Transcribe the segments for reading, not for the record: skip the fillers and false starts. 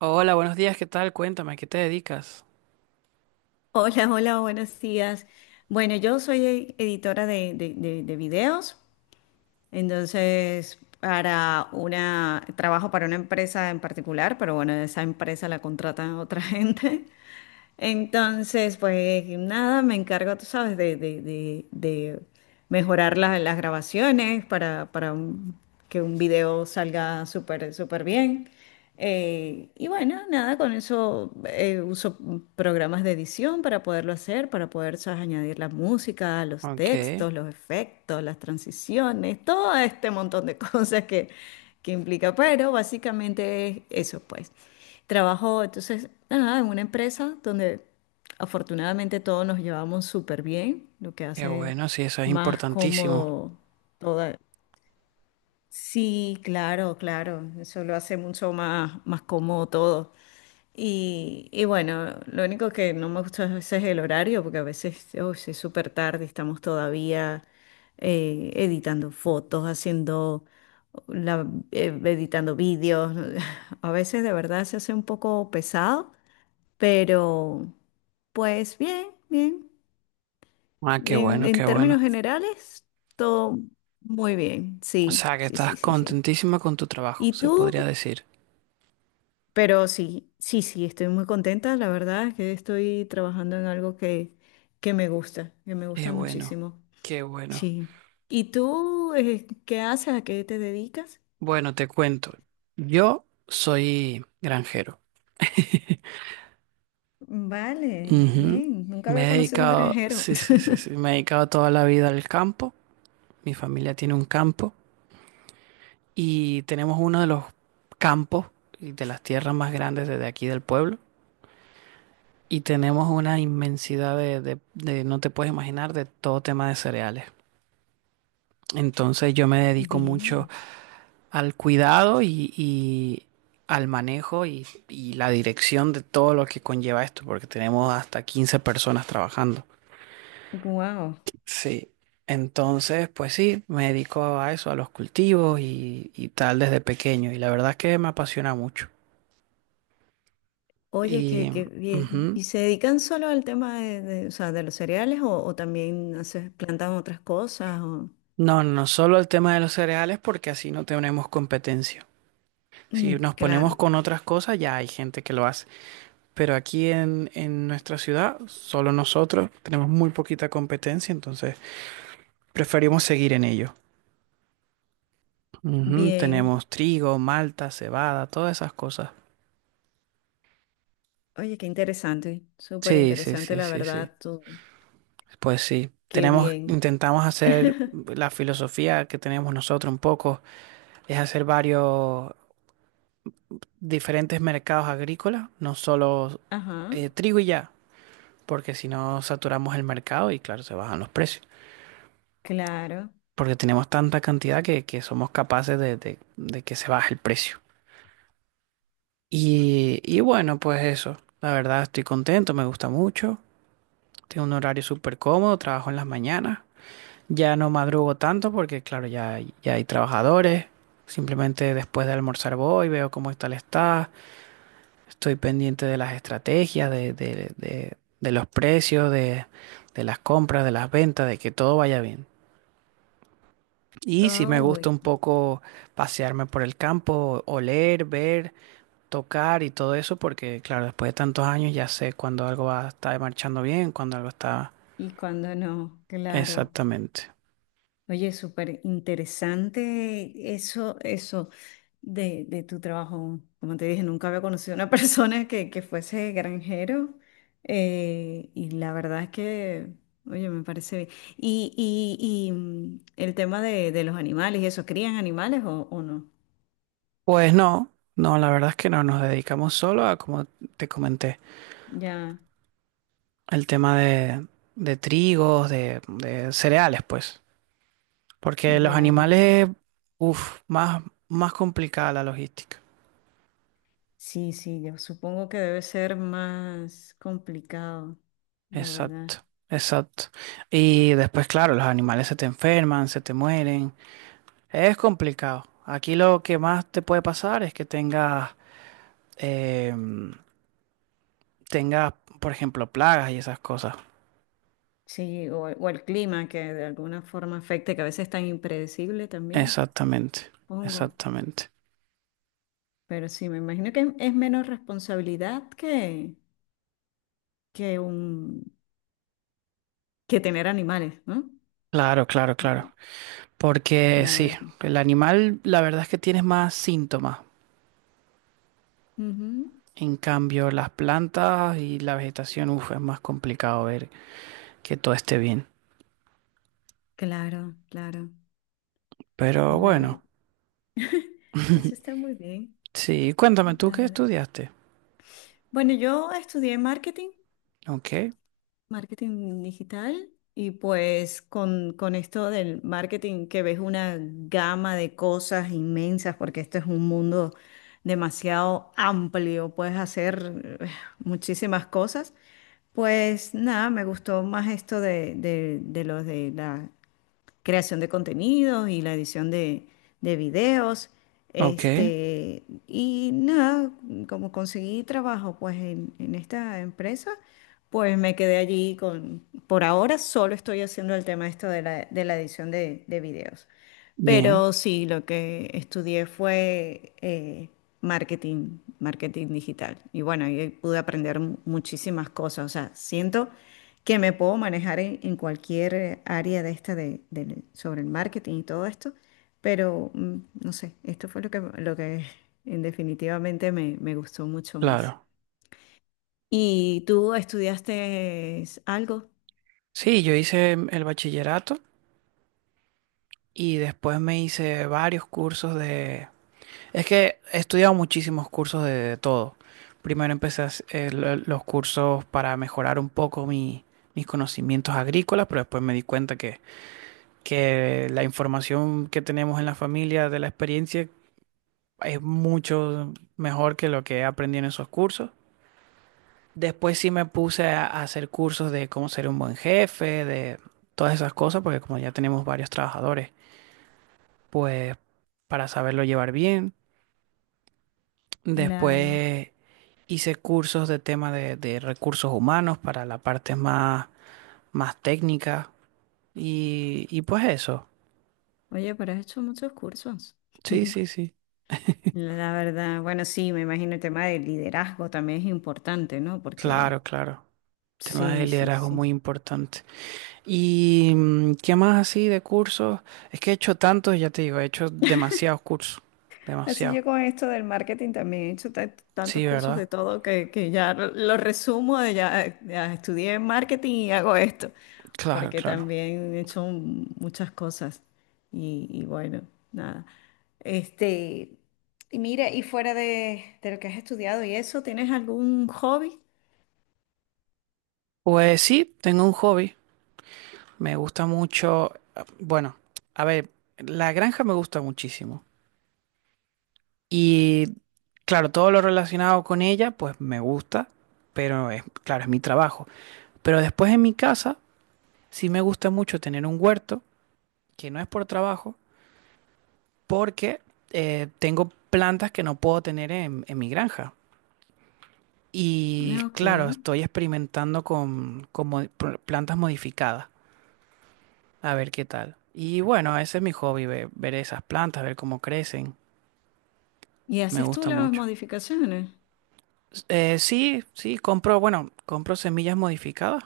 Hola, buenos días, ¿qué tal? Cuéntame, ¿a qué te dedicas? Hola, hola, buenos días. Bueno, yo soy editora de videos, entonces trabajo para una empresa en particular, pero bueno, esa empresa la contratan otra gente. Entonces, pues nada, me encargo, tú sabes, de mejorar las grabaciones para, que un video salga súper, súper bien. Y bueno, nada, con eso uso programas de edición para poderlo hacer, para poder, sabes, añadir la música, los Ok, textos, los efectos, las transiciones, todo este montón de que implica. Pero básicamente es eso, pues. Trabajo entonces nada, en una empresa donde afortunadamente todos nos llevamos súper bien, lo que qué hace bueno, sí, eso es más importantísimo. cómodo toda. Sí, claro, claro, eso lo hace mucho más, más cómodo todo. Y bueno, lo único que no me gusta a veces es el horario, porque a veces oh, sí es súper tarde, estamos todavía editando fotos, editando vídeos. A veces de verdad se hace un poco pesado, pero pues bien, bien. Ah, qué En, bueno, en qué términos bueno. generales, todo muy bien. O Sí, sea, que sí, estás sí, sí, sí. contentísima con tu trabajo, ¿Y se tú? podría decir. Pero sí, sí, sí, estoy muy contenta. La verdad es que estoy trabajando en algo que me Qué gusta bueno, muchísimo. qué bueno. Sí. ¿Y tú, qué haces? ¿A qué te dedicas? Bueno, te cuento. Yo soy granjero. Vale, Ujú. bien. Nunca había Me he conocido un dedicado, granjero. sí, sí, sí, sí, me he dedicado toda la vida al campo. Mi familia tiene un campo y tenemos uno de los campos y de las tierras más grandes desde aquí del pueblo. Y tenemos una inmensidad no te puedes imaginar, de todo tema de cereales. Entonces yo me dedico mucho Bien. al cuidado y al manejo y la dirección de todo lo que conlleva esto, porque tenemos hasta 15 personas trabajando. Wow. Sí. Entonces, pues sí, me dedico a eso, a los cultivos y tal desde pequeño. Y la verdad es que me apasiona mucho. Oye, qué, Y qué bien. ujú. ¿Y se dedican solo al tema o sea, de los cereales o también haces, plantan otras cosas? No, no solo el tema de los cereales, porque así no tenemos competencia. Si Mm, nos ponemos claro. con otras cosas, ya hay gente que lo hace. Pero aquí en nuestra ciudad, solo nosotros tenemos muy poquita competencia, entonces preferimos seguir en ello. Ujú, Bien. tenemos trigo, malta, cebada, todas esas cosas. Oye, qué interesante, súper Sí, sí, interesante, sí, la sí, sí. verdad, tú. Pues sí. Qué Tenemos, bien. intentamos hacer la filosofía que tenemos nosotros un poco, es hacer varios diferentes mercados agrícolas, no solo Ajá, trigo y ya, porque si no saturamos el mercado y claro, se bajan los precios. claro. Porque tenemos tanta cantidad que somos capaces de que se baje el precio. Y bueno, pues eso, la verdad estoy contento, me gusta mucho, tengo un horario súper cómodo, trabajo en las mañanas, ya no madrugo tanto porque claro, ya, ya hay trabajadores, simplemente después de almorzar voy, veo cómo está, estoy pendiente de las estrategias, de los precios, de las compras, de las ventas, de que todo vaya bien. Y sí me gusta Ay, un poco pasearme por el campo, oler, ver, tocar y todo eso, porque claro, después de tantos años ya sé cuando algo va, está marchando bien, cuando algo está y cuando no, claro. exactamente. Oye, súper interesante eso, eso de tu trabajo. Como te dije, nunca había conocido a una persona que fuese granjero. Y la verdad es que, oye, me parece bien. El tema de los animales y eso, ¿crían animales o no? Pues no, no, la verdad es que no, nos dedicamos solo a, como te comenté, Ya. el tema de trigos, de cereales, pues, porque los Ya, ya. animales, uff, más, más complicada la logística. Sí, sí, yo supongo que debe ser más complicado, la verdad. Exacto, exacto. Y después, claro, los animales se te enferman, se te mueren. Es complicado. Aquí lo que más te puede pasar es que tengas, em, tengas, por ejemplo, plagas y esas cosas. Sí, o el clima que de alguna forma afecte, que a veces es tan impredecible también, Exactamente, supongo. exactamente. Pero sí, me imagino que es menos responsabilidad que, que un, que tener animales, ¿no? Claro, claro, claro. Porque La sí, verdad. el animal, la verdad es que tienes más síntomas. Ujú. En cambio, las plantas y la vegetación, uf, es más complicado ver que todo esté bien. Claro, claro, Pero la verdad. bueno. Eso está muy bien, Sí, cuéntame, ¿tú la qué verdad. estudiaste? Bueno, yo estudié marketing. Ok, Marketing digital y pues con esto del marketing que ves una gama de cosas inmensas porque esto es un mundo demasiado amplio, puedes hacer muchísimas cosas. Pues nada, me gustó más esto de la creación de contenidos y la edición de videos. ok, Este, y nada, como conseguí trabajo pues en esta empresa, pues me quedé allí con, por ahora solo estoy haciendo el tema esto de de la edición de videos. bien, Pero sí, lo que estudié fue marketing, marketing digital. Y bueno, ahí pude aprender muchísimas cosas. O sea, siento que me puedo manejar en cualquier área de esta sobre el marketing y todo esto, pero no sé, esto fue lo que en definitivamente me, me gustó mucho más. claro. ¿Y tú estudiaste algo? Sí, yo hice el bachillerato y después me hice varios cursos de... Es que he estudiado muchísimos cursos de todo. Primero empecé a los cursos para mejorar un poco mis conocimientos agrícolas, pero después me di cuenta que la información que tenemos en la familia de la experiencia es mucho mejor que lo que aprendí en esos cursos. Después sí me puse a hacer cursos de cómo ser un buen jefe, de todas esas cosas, porque como ya tenemos varios trabajadores, pues para saberlo llevar bien. Claro. Después hice cursos de tema de recursos humanos para la parte más, más técnica. Y pues eso. Oye, pero has hecho muchos cursos. Sí, sí, sí. La verdad, bueno, sí, me imagino el tema del liderazgo también es importante, ¿no? Porque Claro, claro. Tema de sí, sí, liderazgo sí. muy importante. ¿Y qué más así de cursos? Es que he hecho tantos, ya te digo, he hecho demasiados cursos. Así Demasiado. yo con esto del marketing también he hecho tantos Sí, cursos ¿verdad? de todo que ya lo resumo de ya, ya estudié marketing y hago esto, Claro, porque claro. también he hecho muchas cosas y bueno, nada. Este, y mira, y fuera de lo que has estudiado y eso, ¿tienes algún hobby? Pues sí, tengo un hobby. Me gusta mucho. Bueno, a ver, la granja me gusta muchísimo. Y claro, todo lo relacionado con ella, pues me gusta, pero es, claro, es mi trabajo. Pero después en mi casa, sí me gusta mucho tener un huerto, que no es por trabajo, porque tengo plantas que no puedo tener en mi granja. Y Ah, ok. claro, estoy experimentando con plantas modificadas. A ver qué tal. Y bueno, ese es mi hobby, ver, esas plantas, ver cómo crecen. ¿Y Me haces tú gusta las mucho. modificaciones? Sí, sí, compro, bueno, compro semillas modificadas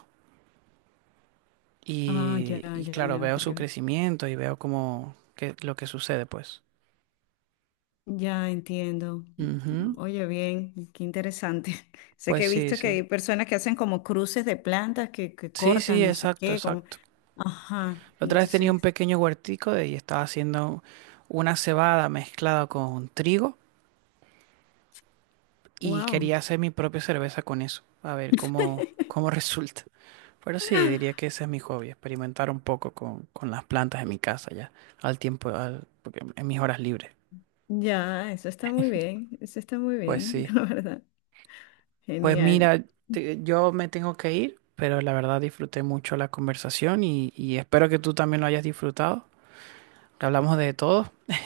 Ah, ya, y ya, claro, ya, veo su porque crecimiento y veo cómo, qué, lo que sucede, pues. ya entiendo. Ujú. Oye, bien, qué interesante. Sé que Pues he sí, visto que sí. hay personas que hacen como cruces de plantas que Sí, sí, cortan, no sé exacto, qué, como, exacto. ajá, La y otra vez tenía un entonces, pequeño y estaba haciendo una cebada mezclada con trigo. Y wow. quería hacer mi propia cerveza con eso, a ver cómo, cómo resulta. Pero sí, diría que ese es mi hobby, experimentar un poco con las plantas en mi casa ya, al tiempo, porque en mis horas libres. Ya, eso está muy bien, eso está muy Pues bien, sí. la verdad. Pues Genial. mira, yo me tengo que ir, pero la verdad disfruté mucho la conversación y espero que tú también lo hayas disfrutado. Hablamos de todo.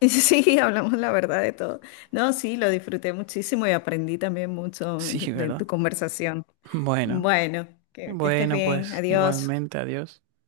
Sí, hablamos la verdad de todo. No, sí, lo disfruté muchísimo y aprendí también mucho Sí, de ¿verdad? tu conversación. Bueno, Bueno, que estés bueno, bien, pues adiós. igualmente, adiós.